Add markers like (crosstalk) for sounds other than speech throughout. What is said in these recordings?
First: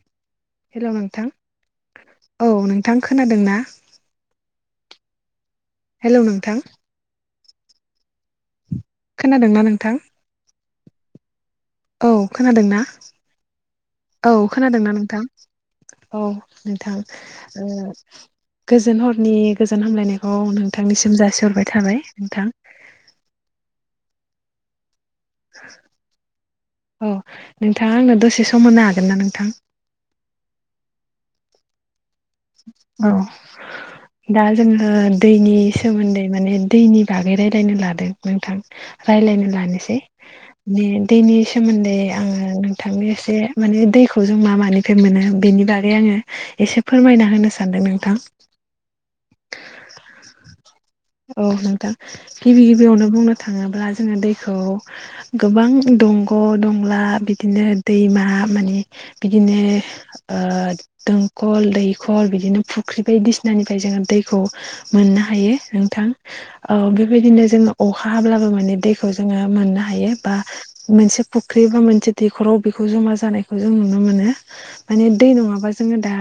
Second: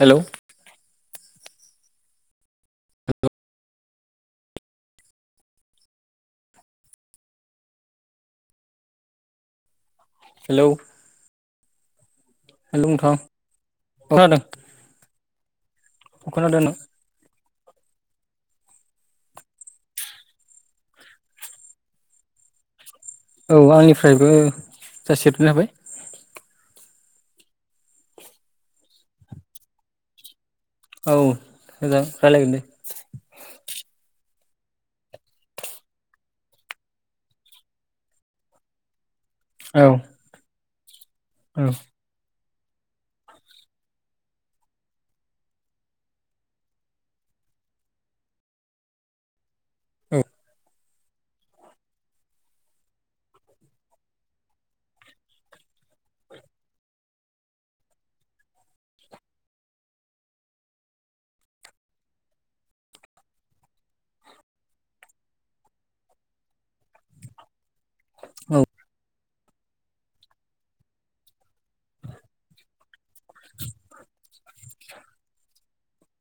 Hello hello नोंथां औ नोंथां खोनादों ना हेलौ नोंथां खोनादोंना नोंथां हेलौ औ खोनादों ना हेलौ नोंथां अ औ खोनादों अ खोनादोंना नोंथां औ खोनादों नों नोंथां ओ गोजोन हरनि गोजोन हामलायनायखौ नोंथांनिसिम जासिहरबाय थाबाय नोंथां औ आंनिफ्रायबो जासिहरग्रोनाय बाय औ नोंथाङा आंनो दसे सम होनो हागोन ना नोंथां औ होजा औ दा जोङो दैनि सोमोन्दै माने दैनि बागै रायलायनो लादों नोंथां रायलायनो औ लानोसै बे दैनि औ सोमोन्दै आङो नोंथांनो एसे माने दैखौ जों मा मानिफ्राय मोनो बेनि बागै आङो एसे फो फोरमायना होनो सानदों नोंथां औ (inaudible) औ नोंथां गिबि गिबियावनो बुंनो थाङोब्ला जोङो दैखौ गोबां दं ग' दंला बिदिनो दैमा माने बिदिनो ओ दो खल दैखर बिदिनो फुख्रि बायदिसिनानिफ्राय जोङो दैखौ मोननो हायो नोंथां ओ बेबायदिनो जोङो अखा हाब्लाबो औ माने दैखौ जोङो मोननो हायो बा मोनसे फुख्रि बा मोनसे दैखराव बेखौ जमा जानायखौ जों नुनो मोनो माने दै नङाबा जोङो दा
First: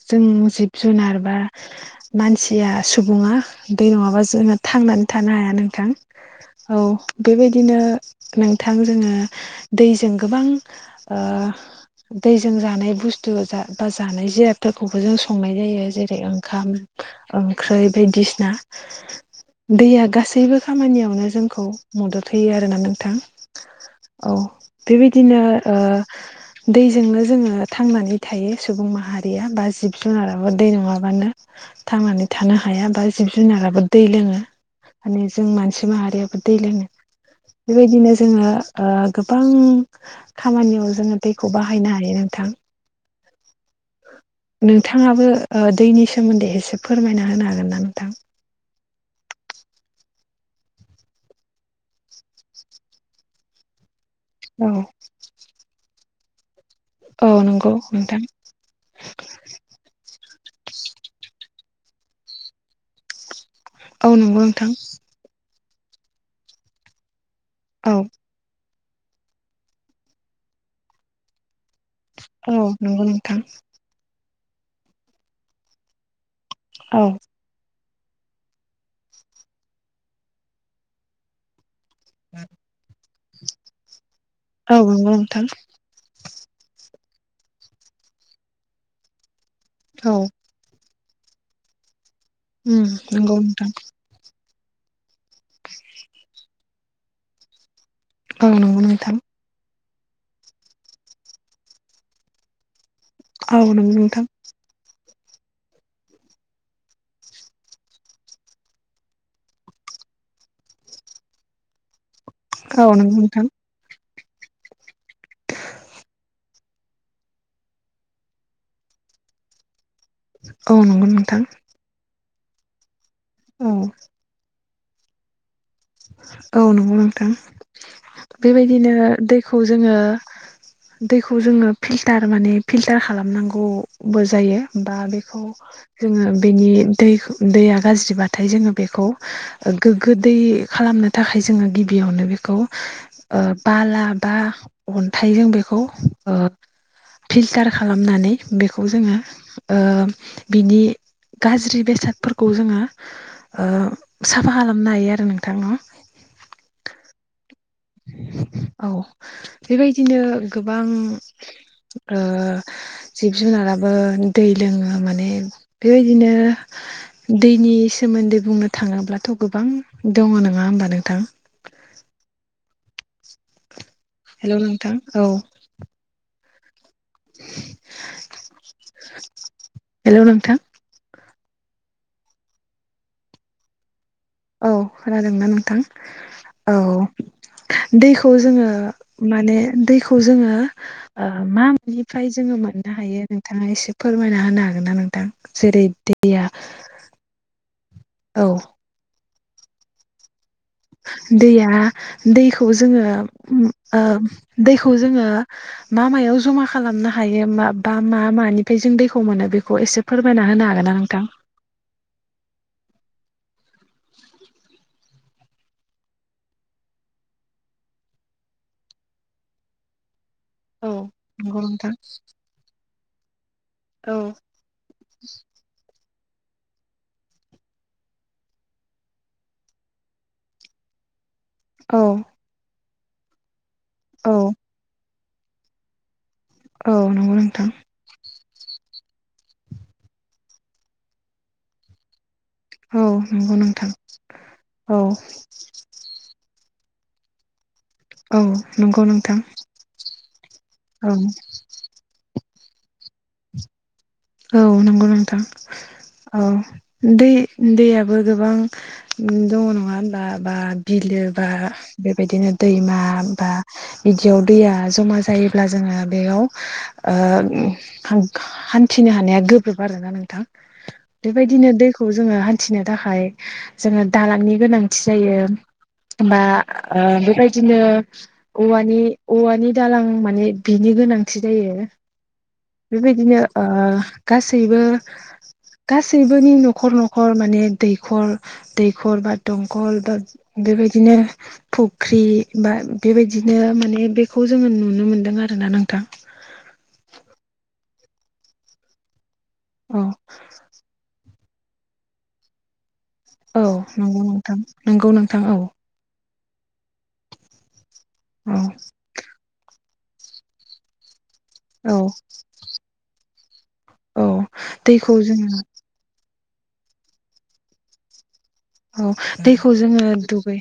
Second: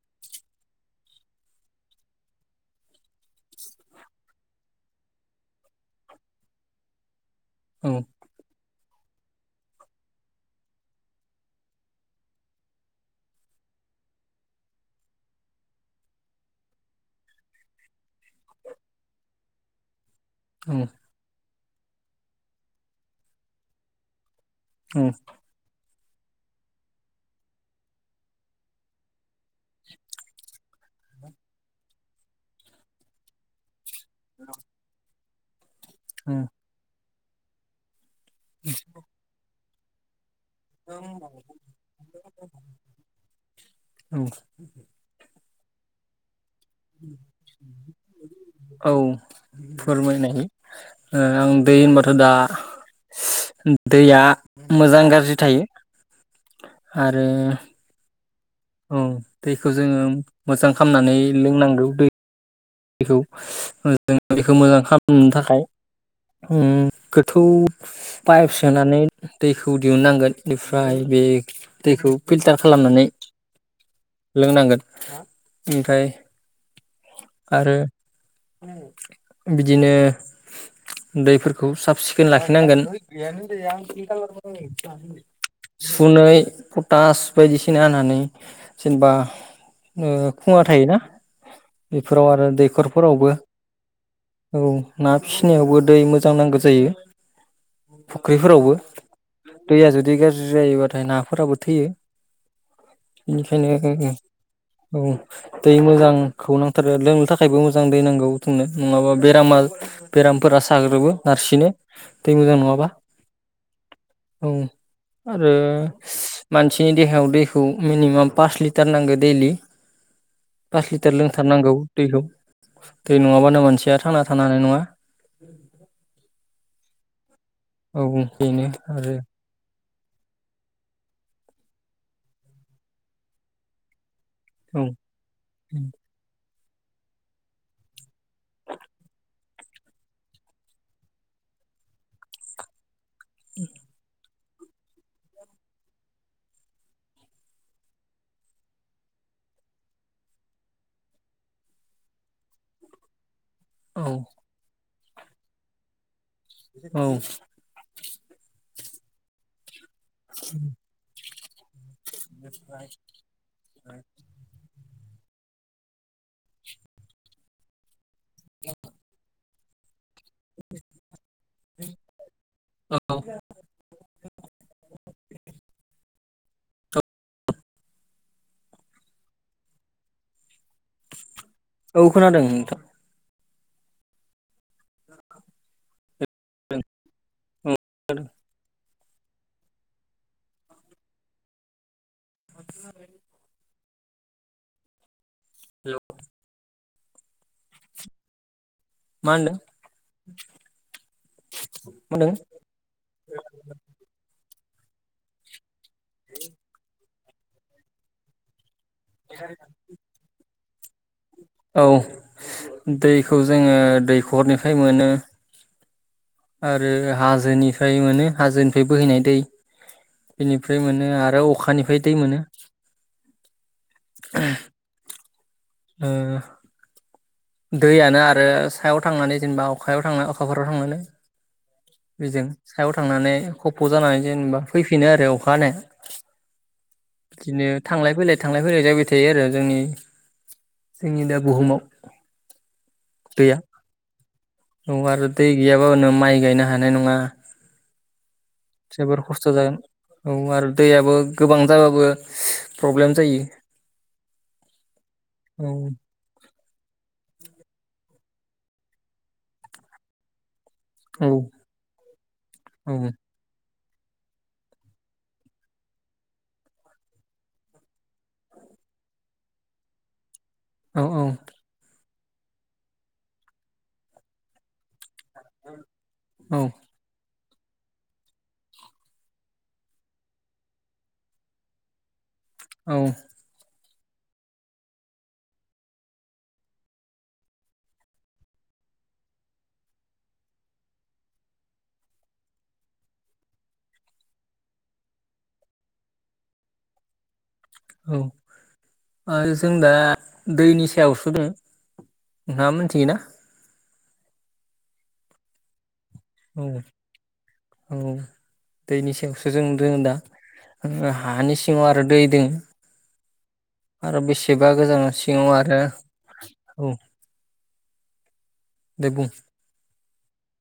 जों जिब जुनार बा मानसिया सुबुङा दै नङाबा जोङो थांनानै थानो हाया नोंथां औ बेबायदिनो नोंथां जोङो दैजों गोबां दैजों जानाय बुस्थु बा जानाय जे फोरखौबो जों संनाय जायो जेरै ओंखाम ओंख्रि बायदिसिना दैया गासै बो औ खामानियावनो जोंखौ मदद होयो आरोना नोंथां औ बेबायदिनो दैजोंनो जोङो थांनानै थायो सुबुं माहारि या बा जिब जुनाराबो दै नङाबानो थांनानै थानो हाया बा जिब जुनाराबो दै लोङो माने जों मानसि माहारियाबो दै लोङो बेबायदिनो जोङो गोबां औ खामानियाव जोङो दैखौ बाहायनो हायो नोंथां औ नोंथाङाबो दैनि सोमोन्दै एसे फोरमायना होनो हागोन ना नोंथां? औ फोरमायनायनि आं दै होनबाथ' दा दैया औ मोजां गाज्रि थायो आरो औ नंगौ नोंथां औ दैखौ जोङो मोजां खालामनानै लोंनांगौ दैखौ जों औ नंगौ बेखौ नोंथां मोजां खालामनो थाखाय थौ औ पाइप सोनानै दैखौ दिहुननांगोन बेनिफ्राय बे दैखौ औ फिल्टार खालामनानै नंगौ नोंथां लोंनांगोन ओमफाय औ आरो बिदिनो दैफोरखौ साब सिखोन लाखिनांगोन औ नंगौ नोंथां सुनै (unintelligible) बायदिसिना होनानै जेनेबा औ खुङा थायोना फोराव आरो उम दैखरफोरावबो नंगौ नोंथां औ ना फिसिनायावबो दै मोजां नांगौ जायो औ फुख्रिफोरावबो नंगौ नोंथां दैया जुदि गाज्रि जायोबाथाय नाफोराबो थैयो औ नंगौ बेनिखायनो नोंथां औ दै मोजांखौ नांगौ आरो लोंनो थाखायबो मोजां दै नांगौ जोंनो नङाबा बेरामा बेरामफोरा साग्लोबो नारसिनो दै मोजां नङाबा औ नंगौ नोंथां औ आरो मानसिनि देहायाव दैखौ मिनिमाम पास लिटार नांगो दैलि औ नंग नोंथां थारनांगौ दैखौ दै नङाबानो औ नंगौ नोंथां औ मोनसेया थांना थानो हानाय नङा औ नंगौ नोंथां औ बेनो बेबायदिनो आरो दैखौ जोङो दैखौ जोङो फिलटार माने फिल्टार खालामनांगौ बो जायो औ बा बेखौ जोङो बेनि दैखौ दैया गाज्रिबाथाय जोङो बेखौ गोग्गो दै खालामनो थाखाय जोङो गिबियावनो बेखौ बाला बा अन्थाइजों बेखौ फिल्टार खालामनानै बेखौ जोङो बिनि गाज्रि बेसादफोरखौ जोङो औ साफा खालामनो हायो आरो नोंथां न औ औ बेबायदिनो गोबां ओ जिब जुनाराबो दै लोङो माने बेबायदिनो दैनि सोमोन्दै बुंनो थाङोब्लाथ' गोबां दङ नङा होमबा नोंथां? औ हेलौ नोंथां औ हेलौ नोंथां औ खोनादों नोंथां औ खोनादोंना नोंथां? औ दैखौ जोङो माने दैखौ जोङो मा मानिफ्राय जोङो मोननो हायो नोंथाङा एसे फोरमायना होनो हागोन ना नोंथां? जेरै दैया औ मा होनदों? दैया मा होनदों दैखौ जोङो ओ दैखौ जोङो मा मायाव जमा खालामनो हायो मा बा मा मानि फ्राय जों दैखौ मोनो बेखौ एसे फोरमायना होनो हागोन ना नोंथां? औ दैखौ जोङो दैखरनिफ्राय मोनो। आरो हाजोनिफ्राय मोनो हाजोनिफ्राय बोहैनाय दै। बेनिफ्राय औ मोनो आरो नंगौ नोंथां अखानिफ्राय दै मोनो। औ ओ दैयानो आरो सायाव थांनानै जेनेबा अखायाव थांनानै अखाफोराव थांनानै औ बेजों सायाव थांनानै खफ जानानै जेनेबा फैफिनो आरो। अखा हानाय औ नंगौ बिदिनो नोंथां थांलाय फैलाय थांलाय‌ फैलाय जाबाय थायो आरो जोंनि जोंनि दा बुहुमाव। औ नंगौ दैया नोंथां औ आरो दै गैयाबाों माइ गायनो हा हानाय नङा। औ नंगौ जोबोर नोंथां खस्थ जागोन औ आरो औ दैयाबो गोबां जाबाबो प्रब्लेम जायो। औ नंगौ नोंथां औ औ। दै दैयाबो गोबां दङ नङा होनबा बा बिलो औ बा बेबायदिनो औ दैमा बा बिदियाव दैया जमा जायोब्ला जोङो बेयाव ओ (unintelligible) थिनो हानाया गोब्राब आरोना नोंथां औ बेबायदिनो दै खौ जोङो हान्थिनो थाखाय जोङो दालांनि गोनांथि जायो। बा औ ओ बेबाय बिदिनो औवानि औवानि दालां माने बिनि गोनांथि जायो। औ बेबायदिनो ओ गासैबो गासैबोनि न'खर न'खर माने दैखर दैखर बा दंखल बेबायदिनो फुख्रि बा बेबायदिनो माने बेखौ जोङो नुनो मोनदों आरोना नोंथां औ जों दा औ दैनि सायावसो नोंथाङा मोनथियोना? औ नंगौ नोंथां नंगौ नोंथां औ। औ औ औ दैनि सायावसो जों रोङो दा ओ हानि सिङाव औ आरो दै दों। आरो औ बेसेबा दैखौ गोजानाव सिङाव जोङो आरो औ दे औ बुं दैखौ जोङो दुगै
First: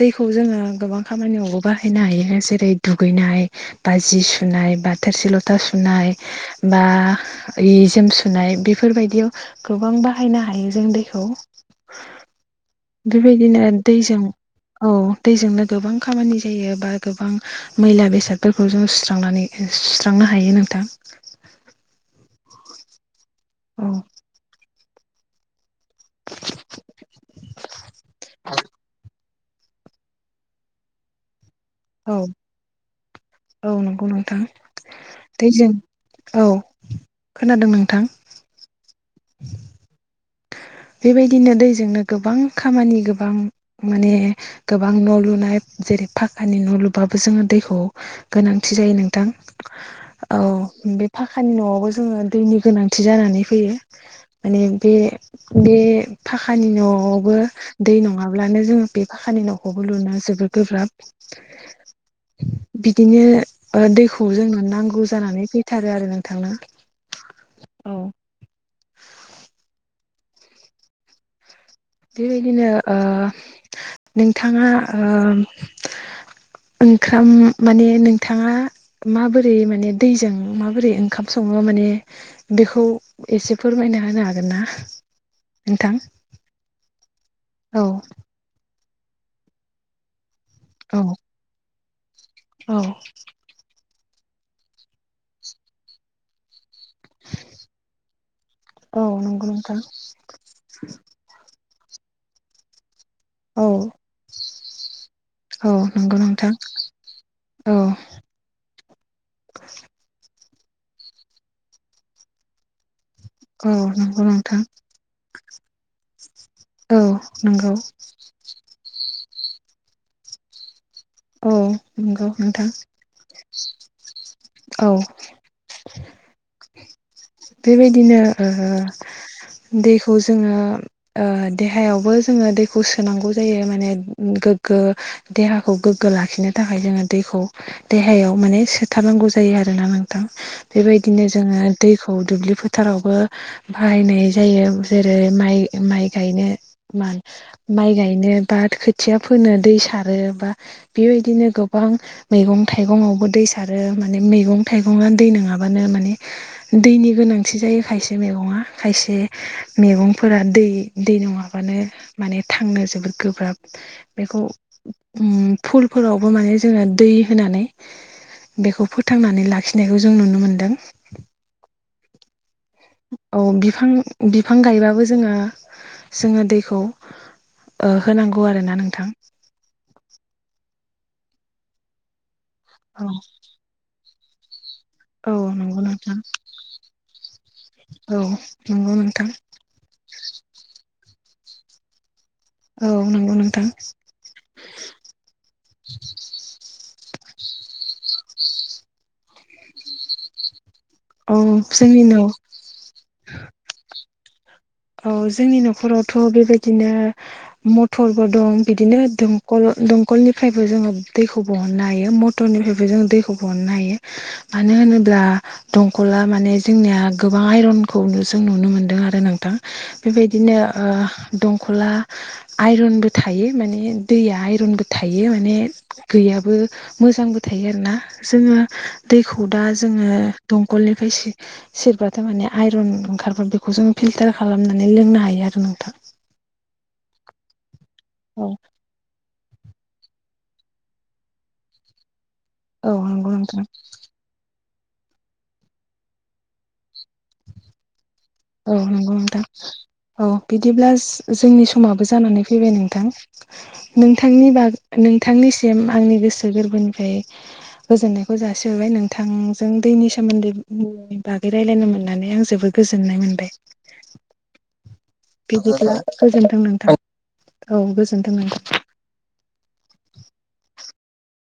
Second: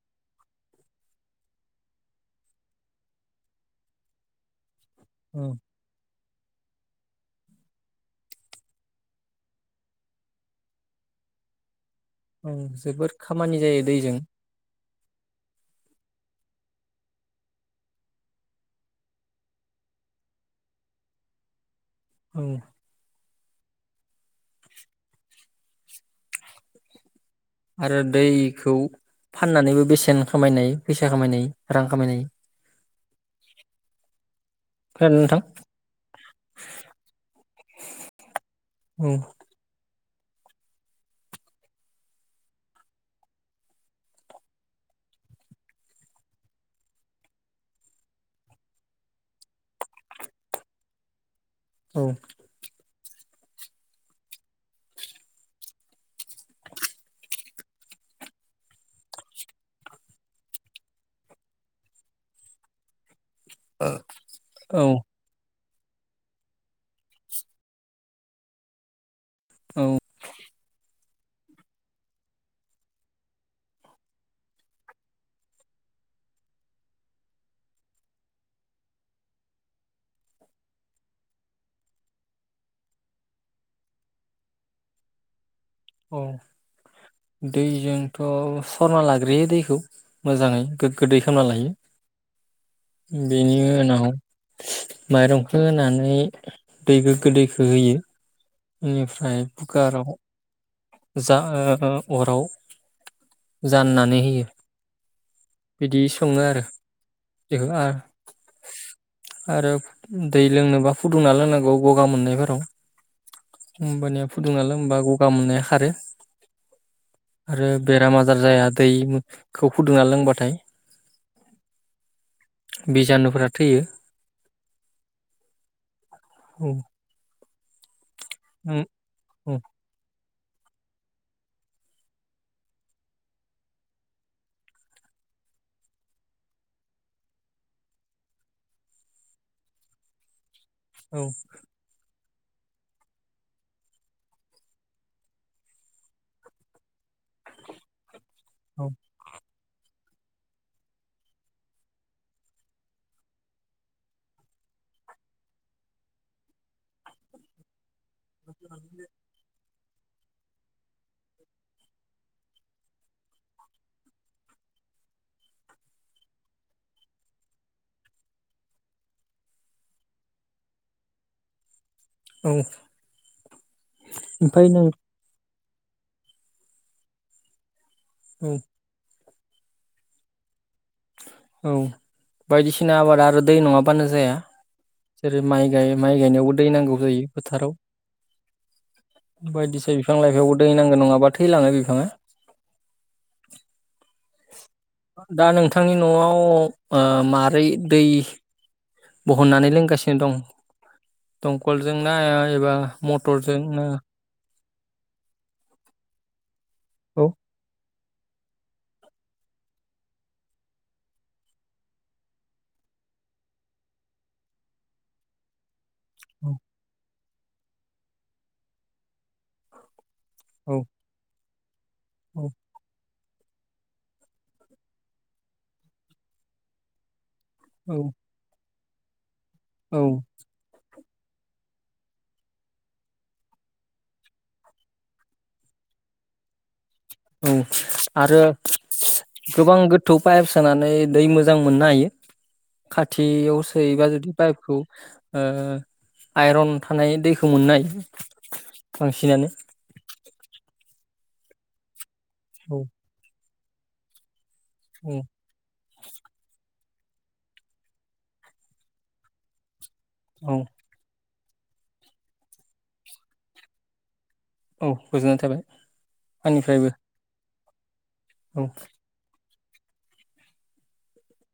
दैखौ जोङो गोबां खामानियावबो बाहायनो हायो जेरै दुगैनाय बा जि सुनाय बा थोरसि औ लथा सुनाय। बा जि जोम सुनाय बेफोरबायदियाव गोबां बाहायनो हायो जों दैखौ। (inaudible) जोबोद खामानि जायो दैजों औ दैजोंनो गोबां खामानि जायो बा गोबां मैला बेसादफोरखौ जों सुस्रांनानै सुस्रांनो हायो नोंथां औ औ (inaudible) आरो दैखौ फाननानैबो बेसेन खामायनाय फैसा खामायनाय रां औ खामायनाय औ नंगौ नोंथां खोनादों नोंथां दैजों औ खोनादों नोंथां उ बेबायदिनो दैजोंनो गोबां खामानि गोबां माने गोबां न' लुनाय जेरै फाखानि न' लुबाबो जोङो दैखौ गोनांथि जायो नोंथां औ बेफा खानि न'आवबो औ जोङो दैनि गोनांथि जानानै फैयो माने बे बे फाखानि न'आवबो दै नङाब्लानो जोङो बे फाखानि न'खौबो लुना जो जोबद गोब्राब बिदिनो ओ दैखौ जोंनो औ नांगौ जानानै फै थारो आरो नोंथां ना औ। औ बेबायदिनो ओ नोंथाङा ओ ओंखाम माने नोंथाङा माबोरै माने दैजों माबोरै ओंखाम सङो माने माने बेखौ एसे फोरमायना होनो हागोन ना नोंथां औ औ दैजोंथ' सरना लाग्रोयो दैखौ मोजाङै औ गोगो दै खोमना लायो। औ बेनि उनाव माइरंखो होनानै दै गोग्गो दैखो होयो। औ बेनिफ्राय नंगौ नोंथां। कुकाराव जा अराव औ जाननानै होयो औ बिदि नंगौ सङो नोंथां आरो। बे औ (inaudible) आरो दै लोंनोबा फुदुंना लोंनांगौ गगा मोननायफोराव। औ नंगौ होमबानिया नोंथां फुदुंना लोंबा गगा मोननाया खारो। औ आरो नंगौ बेराम आजार जाया दैखौ फुदुंना लोंबाथाय औ नंगौ नोंथां बिजानुफोरा थैयो (inaudible) औ औ (inaudible) बेबायदिनो ओ औ औ दैखौ जों जोङो ओ देहायावबो जोङो दैखौ सोनांगौ जायो माने गोग्गो देहाखौ गोगो लाखिनो थाखाय जोङो दैखौ देहायाव माने सोथारनांगौ जायो आरोना नोंथां। बेबायदिनो औ जोङो दैखौ दुब्लि फोथारावबो बाहायनाय जायो जेरै माइ माइ गायनो माइ गायनो बा खोथिया फोनो दै सारो बा बेबायदिनो गोबां मैगं थाइगङावबो दै सारो। माने मैगं थाइगङा दै नोङाबा बानो माने दैनि गोनांथि जायो खायसे मैगङा खायसे मैगंफोरा दै दै नङाबानो माने थांनो जोबोद गोब्राब बेखौ उम फुलफोरावबो माने जोङो दै होनानै बेखौ फोथांनानै लाखिनायखौ जों नुनो मोनदों। औ औ बिफां बिफां ओमफ्राय नों गायबाबो जोङो जोङो दैखौ ओ होनांगौ औ आरो ना नोंथां। औ बायदिसिना औ आबाद आरो दै नङाबानो जाया औ जेरै माइ नंगौ गाय माइ नोंथां गायनायावबो दै नांगौ जायो फोथाराव औ नंगौ नोंथां बायदिसि बिफां लाइफाङावबो दैनांगौ नङाबा थैलाङो बिफाङा औ नंगौ नोंथां। थांनि न'आव ओ मारै दै (inaudible) बहननानै लोंगासिनो दं? औ जोंनि दंखलजोंना न' एबा मटरजोंना औ जोंनि न'खरावथ' बेबायदिनो औ म फलबो दं बिदिनो दं दंखलनिफ्रायबो जोङो दैखौ बहननो हायो मटरनिफ्रायबो जों दैखौ बहनो हायो मानो होनोब्ला दंखला औ माने जोंनिया गोबां आइरनखौ जों नुनो मोनदों आरो नोंथां बेबायदिनो औ दंखला आइरनबो थायो माने दैया आयरनबो थायो माने गैयाबो मोजांबो थायो आरोना औ जोङो दैखौ दा औ जोङो दंखलनि सेरबा थायमाने आयरन ओंखारबा बेखौ जों फिल्टार खालामनानै लोंनो हायो आरो नोंथां औ आरो औ गोबां गोथौ पाइप सोनानै दै मोजां मोननो हायो औ नंगौ नोंथां खाथियावसोयोबा जदि पाइपखौ आइरन थानाय दैखौ मोननो हायो औ नंगौ नोंथां बांसिनानो औ बिदिब्ला जोंनि समाबो जानानै फैबाय औ नोंथां नोंथांनि बागै औ नोंथांनिसिम आंनि गोसो गोरबोनि ओमफ्राय गोजोननायखौ जासिहोबाय नोंथांजों दैनि सोमोन्दै औ बागै रायज्लायनो मोननानै आं जोबोद गोजोननाय मोनबाय औ गोजोननाय थाबाय बिदिब्ला गोजोनथों आंनिफ्रायबो नोंथां औ गोजोनथों नोंथां औ